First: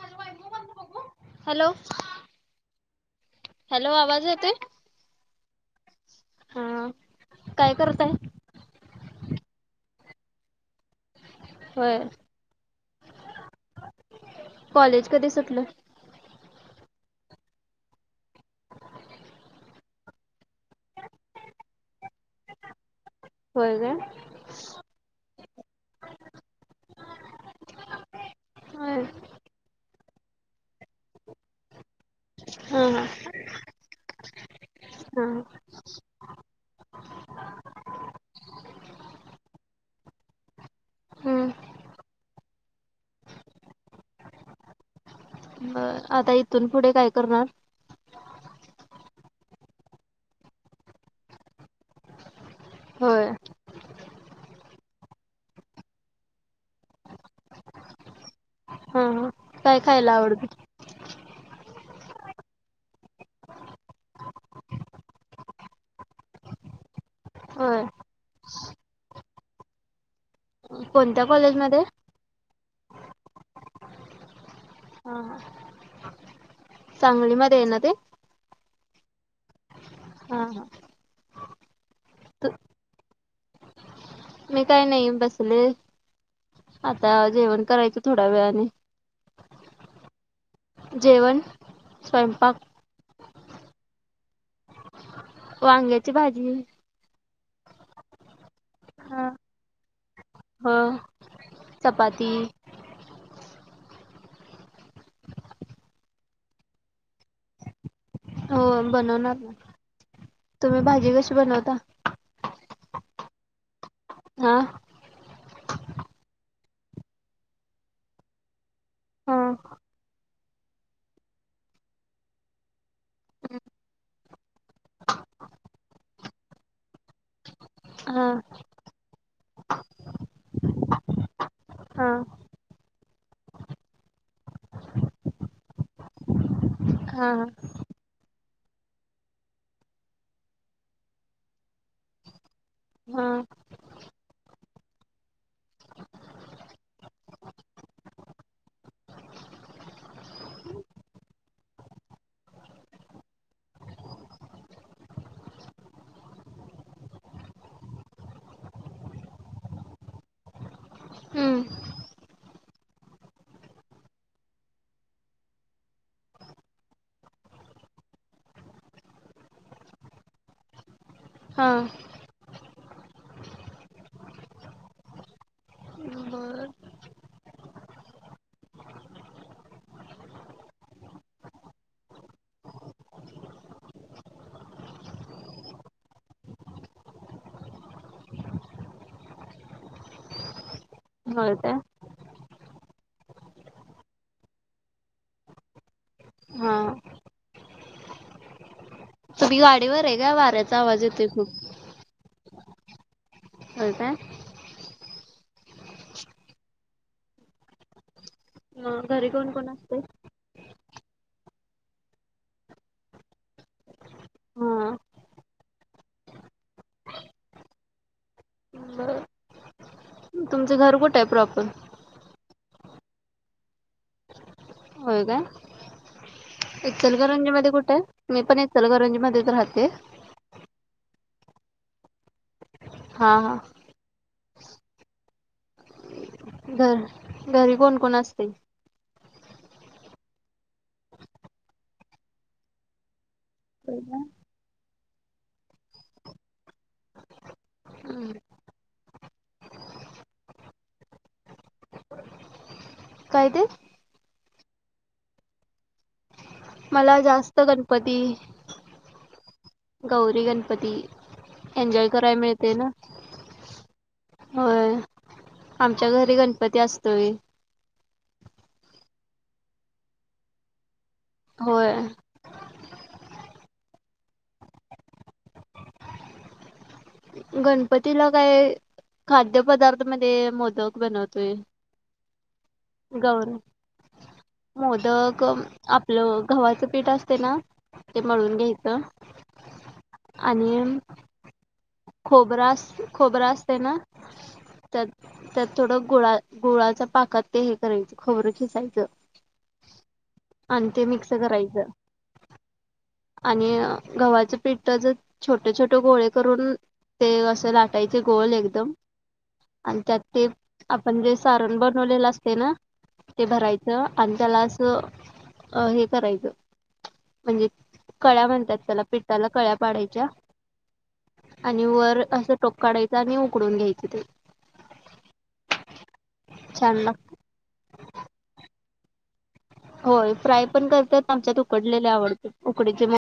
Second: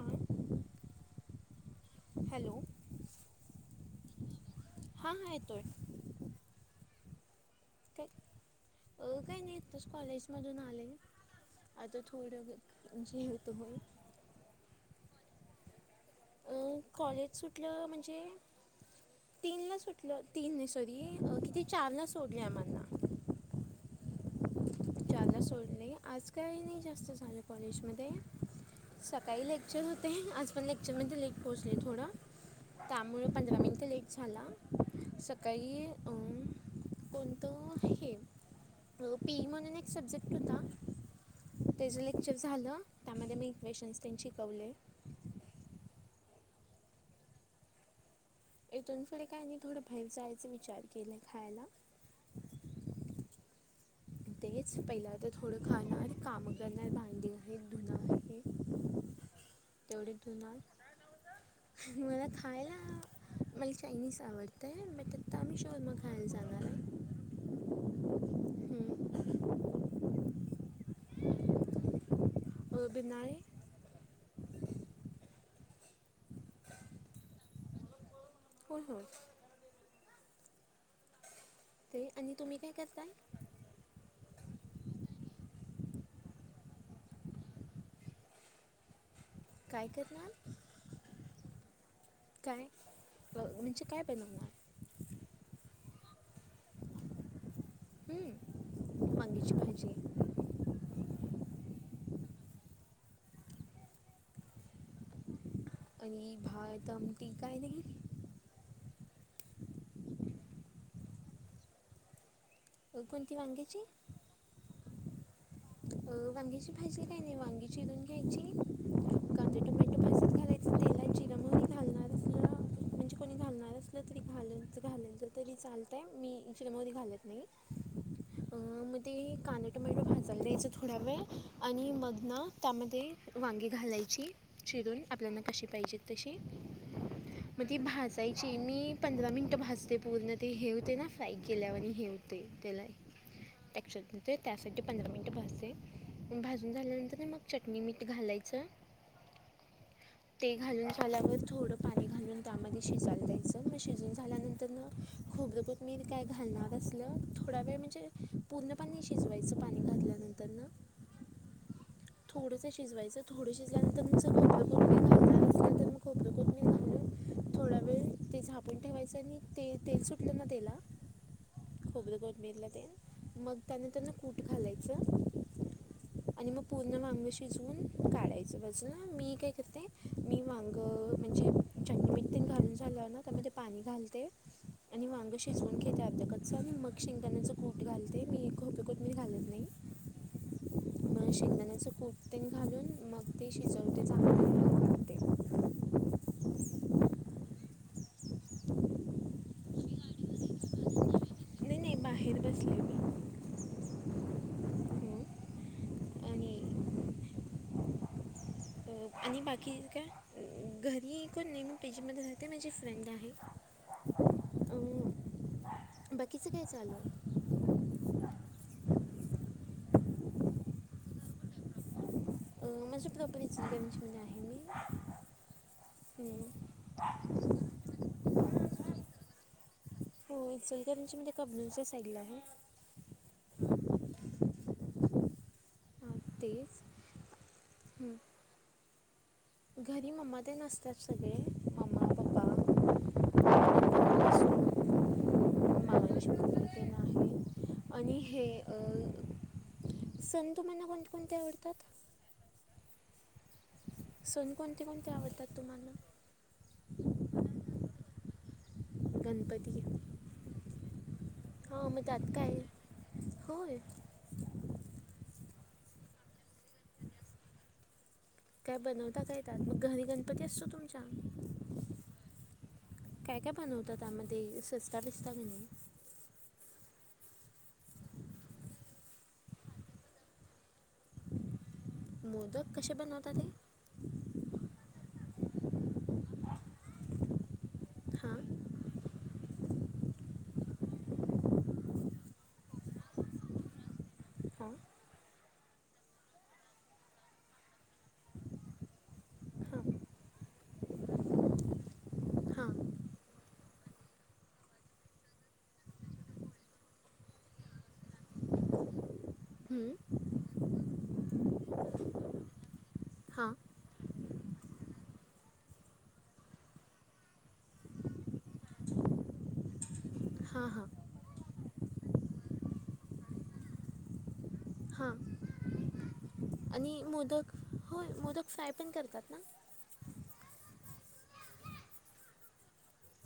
हां hello! Hello hello आवाज येतोय? हां हां येतोय [inaudible] हा, काय करताय? अ काही नाही आतच कॉलेजमधून आलेय होय. आता थोड म्हणजे होतो. कॉलेज कधी सुटलं? अ, कॉलेज सुटलं म्हणजे, तीनला सुट लं, तीन नाही सॉरी, किती चारला सोडलय आम्हाना. व्हय काय. जाला सोड नाही, आजकाल नाही जास्त झालं कॉलेजमध्ये होय सकाळी लेक्चर होते, आज पण लेक्चरमध्ये लेट पोहोचले थोड. हा हा त्यामुळे पंधरा मिनिट लेट झाला, हा. सकाळी कोणंत हे, पी. ई म्हणून एक सब्जेक्ट होता. हम्म त्येचं लेक्चर झालं, त्यामध्ये मी क्वेशन्स पण शिकवले. म, आता इथून पुढे काय करणार? इथून पुढे काय आणि बाहेर जायच विचार केलंय खायला. होय. तेच पहिल्या तर थोडं खाणार, कामं करणार भांडी आहेत धुनं आहे. हं, ह. तेवढे धुणार, मला खायला. मला चायनीज आवडतय, म तिथं आम्ही शो - बघायला जाणार हाय. होय. कोणत्या कॉलेजमध्ये? बीनाळी. हा, ह. सांगलीमध्ये आहे ना ते? हो, हो. आ, हा. ते आणि तुम्ही काय करताय? मी काही नाही बसलेय, आता जेवण करायचं थोड्या वेळाने. काय करणान? जेवण, स्वयंपाक. अं, म्हणजे काय बनवणार? वांग्याची भाजी. हम्म, वांग्याची भाजी. ह, चपाती. आणि भात-आमटी काय नाही? हो बनवणार ना, तुम्ही भाजी कशी बनवता? कोणती वांग्याची? हा. अ, वांगीची भाजी काय नाही, वांगी चिजून घ्यायची. हा कांदाे टोमॅटो भाजीत घालायची. [unintelligible] म्हणजे कोणी घालणार असलं तरी घालून, घालातल तरी चालतंय. मी इ, चिकन मध्ये घालत नाही. [unintelligible] अ, म, ते कांदा टोमॅटो घाल द्यायच थोडा वेळ, आणि हा म ना त्यामध्ये वांगी घालायची. चिरून आपल्यालाना कशी पाहिजेत तशी हा, ह मग ती भाजायची, मी पंधरा मिनटं भाजते पूर्ण ते हे होते ना फ्राय केल्यावर हे होते. हा [unintelligible] पंधरा मिनिट भाजते, आणि भाजून झाल्यानंतरन मग चटणी मीठ घालायचं. [inaudible] ते घालून झाल्यावर थोडं पाणी घालून त्यामध्ये शिजायला द्यायच मग शीजून झाल्यानंतर न खोबर कोथिंबीर काय घालणार असल थोडा वेळ म्हणजे पूर्णपणे शिजवायच पाणी. घातल्यानंतर हम्म थोडस शिजवायच थोड शिजल्या नंतर खोबर कोथिंबीर घालणार असलं तर मग खोबर कोथिंबीर [inaudible] थोडा वेळ ते झाकून ठेवायच आणि ते तेल सुटल ना तेला हा. [unintelligible] मग त्यानंतर कूट घालायच. [inaudible] आणि मग पूर्ण वांग शिजवून काढायच बाजूला मी काय करते मी वांग म्हणजे चटणी बीटनीत घालून झाल्या ना त्यामध्ये पाणी घालते. आणि वांग शिजवून घेते आर्ध कच्च आणि मग शेंगदाणायचं कूट घालते मी [unintelligible] मी घालत नाही होय काय शेंगदाण्याच कूट. नी घालून मग ते शिजवते चांगले मग ते हां तुम्ही गाडीवर आहे. का वाऱ्याचा आवाज येतोय खूप. मी बाहेर बसले मी. होय काय. हं. आणि मग घरी आणि कोण कोण बाकी असतंय काय? घरी कोणी नाही मी पीजी मध्ये राहते. माझी फ्रेंड आहे. हां बाकीच काय चालू आहे. तुमच घर कुठ आहे. प्रॉपर? माझ्या प्रपरीच [unintelligible] गेमजमध्ये आहे मी. होय. का. हं. इचलकरंजी मध्ये कुठे आहे. मी पण इचलकरंजी मध्येच राहते. इचलकरंजी म्हणजे कबलूनच्या साईडला आहे. हा, हां तेच घरी कोण कोण हं. असतय? घरी मम्मा तेन असतात सगळे. मम्मा पप्पा होय ना. दादा, सासू, मामांची मुलगी ते आहे आणि हम्म हे अ सण तुम्हाला कोणते कोणते आवडतात? काय ते? सण कोणते कोणते आवडतात तुम्हाला? मला जास्त गणपती. गणपती गौरी गणपती हां मग एन्जॉय त्यात करायला काय मिळते ना. होय, होय आमच्या घरी गणपती असतोय. काय बनवता काय येतात मग घरी गणपती असतो तुमच्या. होय काय काय बनवता त्यामध्ये सजता का नाही गणपतीला काय खाद्य पदार्थ मध्ये मोदक बनवतोय. मोदक कसे बनवता ते? गौर मोदक आपल गव्हाच पीठ असतय ना. ते हां मळून घ्यायच आणि खोबरं, खोबरं असतय ना. हां. त्यातं, थोडं गुळा, गुळाच्या पाकात ते हे करायचं, खोबरं खिसायचं. हां आणि ते मिक्स करायचं. हां आणि गव्हाचं पिठाचं छोटे -छोटे गोळे करून ते असं लाटायचे गोल एकदम, हं, आणि त्यातं ते आपण जे सारण बनवलेलं असतय ना, ते हां भरायचं. आणि त्याला असं अं, हे करायचं. म्हणजे कळ्या म्हणतात त्याला, पिठाला कळ्या पाडायच्या. हा, हा. आणि वर असं टोप काढायच आणि उकडून घ्यायच ते. हां, छान आणि लाग मोदक होय मोदक फ्राय पण करतात ना? होय, फ्राय पण करतात, आमच्यात उकडलेले आवडत उकडीचे मोदक.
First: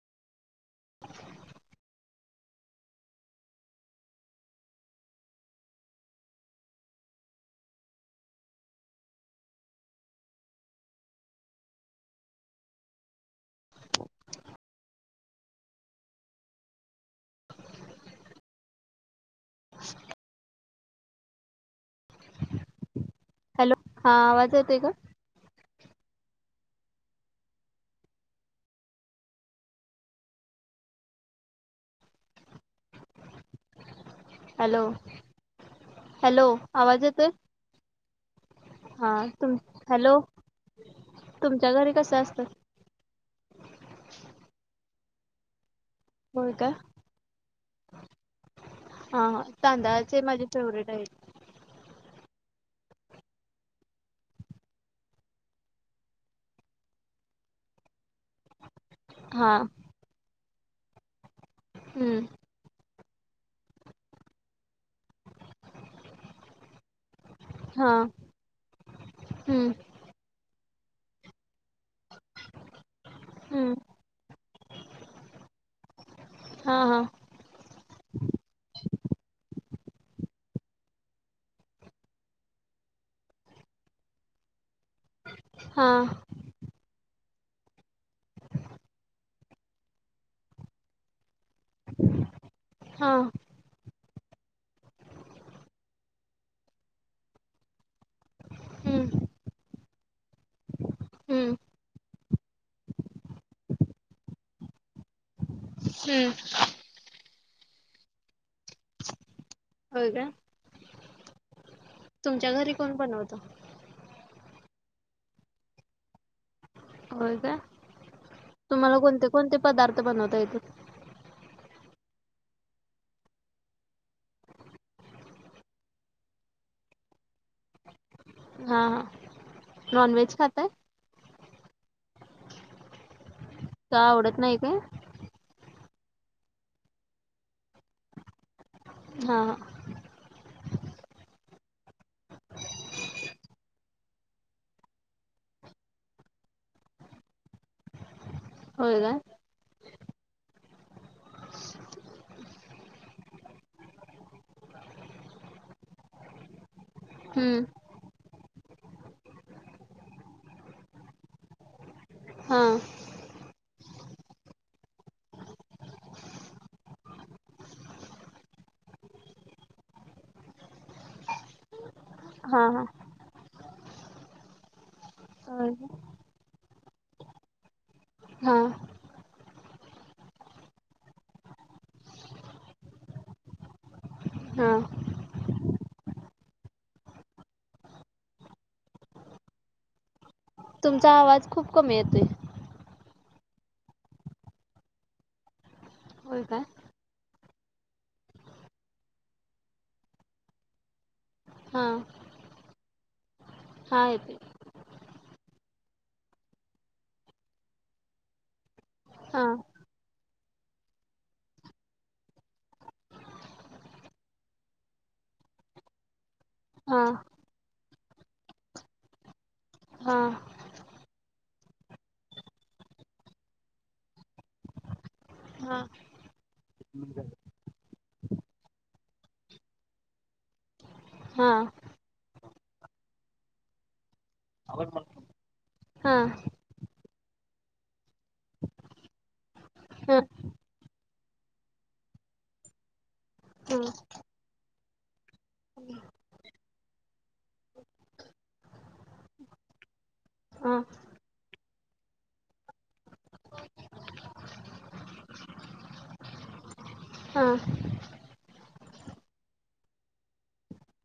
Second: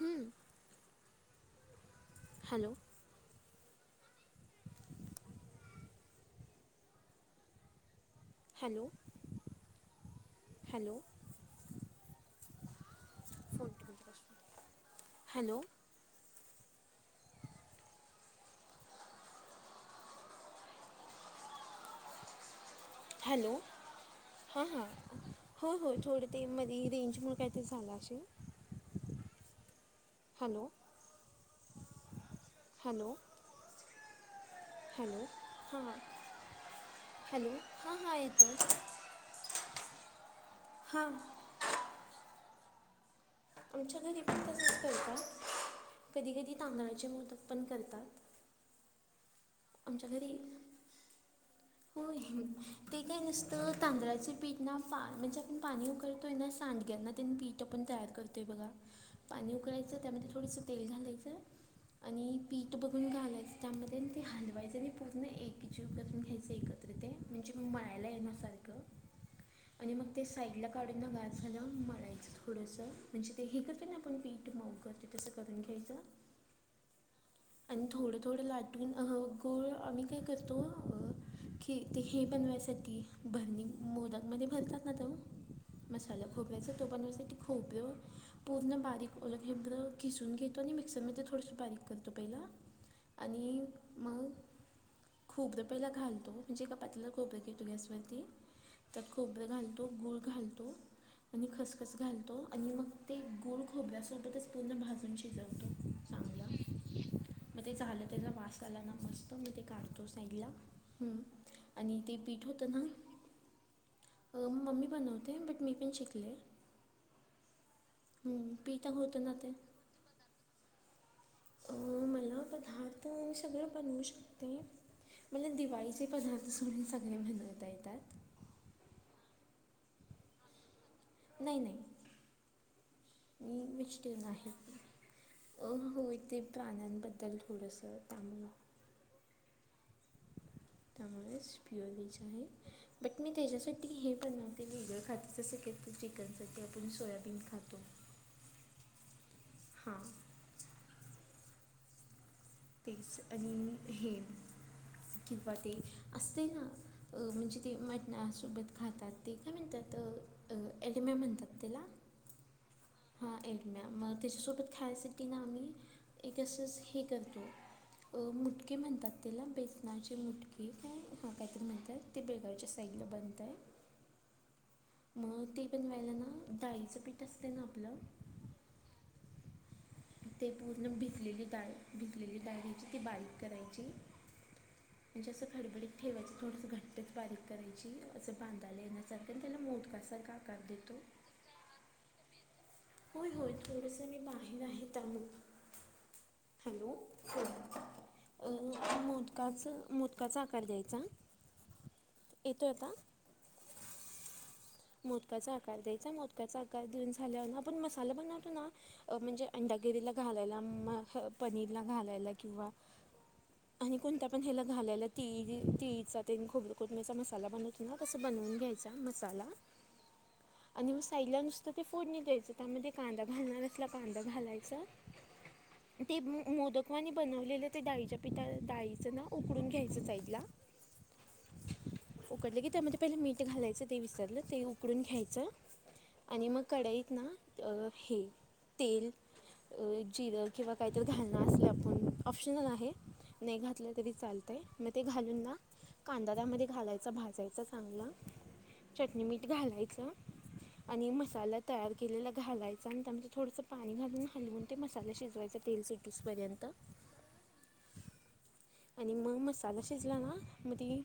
हम्म. Hello. Hello, hello. Hello. Hello, हा आवाज हां, येतोय हां. का हो, होय थोडं ते मध्ये रेंजमुळे कायत झालं असेल. Hello, hello. Hello, hello. आवाज येतोय? हा, हा. येतोय. हा तुम, हॅलो. हां. तुमच्या घरी कसं असतं? आमच्या घरी पण तसंच करतात, कधी होय -कधी का तांदळाचे मोदक पण करतात. हा, ह. आमच्या घरी हो, ते काय नसतं तांदळाचे पीठ ना म्हणजे आपण पाणी उकलतो सांडग्या मध्ये पण पीठ आपण तयार करतोय बघा. पाणी हा उकळायचं त्यामध्ये थोडसं तेल घालायचं, हम्म आणि पीठ बघून घालायचं, त्यामध्ये आणि ते हलवायचं आणि पूर्ण एकजीव करून घ्यायचं एकत्रित ते, म्हणजे मग हा म्हळायला येण्यासारखं. हम्म आणि मग ते साईडला काढून ना गार झाल्यावर मळायचं थोडस. म्हणजे ते हेच हम्म तेन आपण पिठं मळतो, तसं करून करून घ्यायचं. हा, हा. आणि थोडं -थोडं लाटून अ, गूळ आम्ही काय करतो अ की ते हे बनवायसाठी, भरणी मोलांमध्ये भरतात ना एकदम हा मसाला खोबऱ्याच तो बनवायसाठी खोबर. पूर्ण बारीक ओलं खोबरं किसून घेतो नि आणि मिक्सरमध्ये थोडसं बारीक तो पहिला हा आणि मग खोबरं पहिला घालतो, म्हणजे एक पातेलात खोबरं घेतो गॅस वर. त्यात हम्म खोबरं घालतो, गूळ घालतो, आणि हम्म खस खस घालतो आणि मग ते गूळ खोबऱ्यासोबतच पूर्ण भाजून शिजवतो. हम्म. म ते झालं त्याचा वास आला ना मस्त. म ते काढतो होय का साईड ला. हम्. आणि ते पीठ तुमच्या होतं घरी ना? कोण बनवत? [unintelligible] मम्मी बनवते बट मी पण शिकले. होय का? हम्म, पीठ तुम्हाला होतं कोणते ना ते कोणते पदार्थ बनवता येतात? अ. मी ना पदार्थ सगळे बनवू शकते. मला दिवाळीचे पदार्थ सोडून सगळे बनवता येतात. हा. नॉनव्हेज खाता? नाही नाही. मी का वेजिटेरियन आवडत आहे. नाही काय अ होय. तेे प्राण्यांबद्दल थोडंस त्यामुळ. हां. त्यामुळेच प्युअर व्हेज आहे. बट मी त्याच्यासाठी हे बनवते. वेगळं खाते जस की चिकन साठी आपण सोयाबीन खातो. होय का? हा. तेच आणि हे किंवा ते असतय ना? अ -म्हणजे हम्म ते मटणासोबत खातात. ते काय म्हणतात? ॲलिमि म्हणतात त्याला. हो. हा. एगमॅ मग त्याच्यासोबत खायासाठी ना आम्ही एक असच हे करतो. अं. मुटके म्हणतात तेला बेसनाचे मुटकी काय ते काहीतरी म्हणतात. ते हा बेळगावच्या हा साईडला बनत. म ते होय का बनवायला ना? डाळीचं पीठ असते ना आपलं? हं. ते पूर्ण भिजलेली डाळ. भिजलेली डाळ घ्यायची ती बारीक करायची- हा. म्हणजे असं खडबडीत ठेवायच. थोडस घट्टच बारीक करायची. असं बांधायला येण्यासारखं. त्याला मोदकासारखा - तुमचा आवाज खूप कमी येतोय. होय होय. थोडसं मी बाहेर आहे त्यामुळं. होय काय हॅलो. अ. मोदकाच मोदकाचा आकार द्यायचा. हा येतोय आता? हां येतोय. मोदकाचा आकार द्यायचा. मोदकाचा आकार देऊन झाल्यावर, आपण मसाला बनवतो ना? अ हा म्हणजे? अंडाकरीला घालायला. पनीरला घालायला किंवा- ह आणि कोणत्या पण ह्याला घालायला. तिळी तिळीचा ते न खोबर हा कोथमिरचा मसाला बनवतो - -ना? तसं बनवून घ्यायचा मसाला. हा. आणि मग साईडला नुसतं ते फोडणी द्यायचं. त्यामध्ये कांदा घालणार असला कांदा घालायचा. हां. ते मोदकवानी बनवलेलं ते, डाळीच्या पिठा डाळीचं ना? उकडून घ्यायचं साईडला. हा. उकडलं की त्यामध्ये पहिलं मीठ घालायचं. ते विसरलं. ते उकडून हां घ्यायचं- आणि मग कढाईत ना? अ हे तेल- अ हां जिरं किंवा काहीतरी घालणं असल आपण ऑप्शनल आहे. नाही घातलं हां तरी चालतय, म ते घालून ना. कांदा त्यामध्ये घालायचा, भाजायचा चांगला. चटणी- मीठ घालायचं आणि मसाला तयार केलेला घालायचं आणि त्यांमध्ये थोडंसं पाणी घालून हालवून ते मसाला शिजवायचा तेल सुटुस पर्यंत. हा. आणि म मसाला शिजला ना मग ती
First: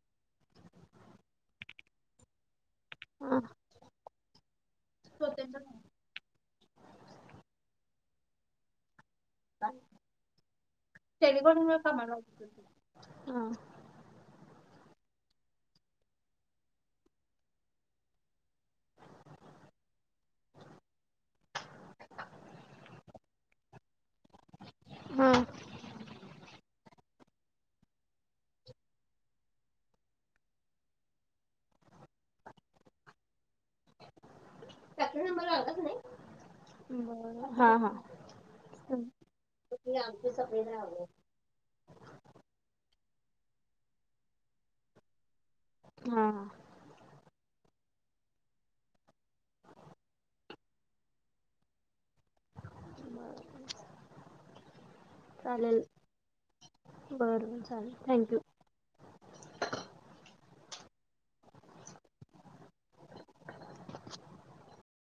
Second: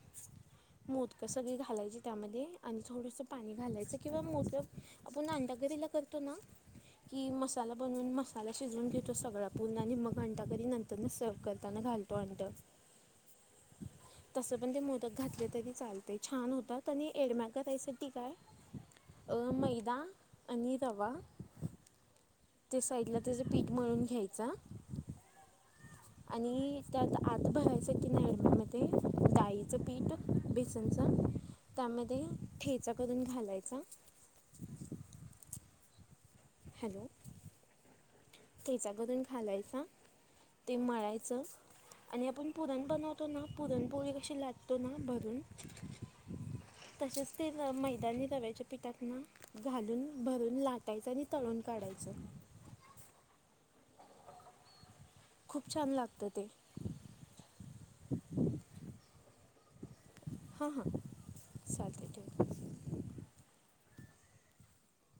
मोदकं सगळे घालायचे त्यामध्ये, आणि थोडसं हां पाणी घालायचं किंवा मोदकं आपण अंडागरीला करतो. त, ना की मसाला बनवून मसाला शिजवून घेतो सगळा पूर्ण आणि अंडागरी नंतर सव्ह करताना घालतो अंड. [unintelligible] तस पण ते मोदक घातले तरी चालतय, छान होतात आणि एडमॅक रेसेपी काय अ, मैदा आणि रवा. ते साईडला त्याचं पीठ मिळून घ्यायच. हां हां हां आणि, त्यात आत भरायसाठी नाही म, ते डाळीचं पीठ बेसनचं. त्यामध्ये ठेचा करून घालायचा. हॅलो हा, हा. ठेचा करून घालायचा, ते मळायचं. आणि आपण पुरण बनवतो ना, पुरणपोळी कशी लाटतो ना भरून. हां तसेच ते मैदानी रव्याच्या पिठात ना घालून भरून लाटायचं आणि तळून काढायचं. खूप चालेल छान लागतं ते. बरं चालेल, थँक्यू. हा, हां चालतंय ठेवतो.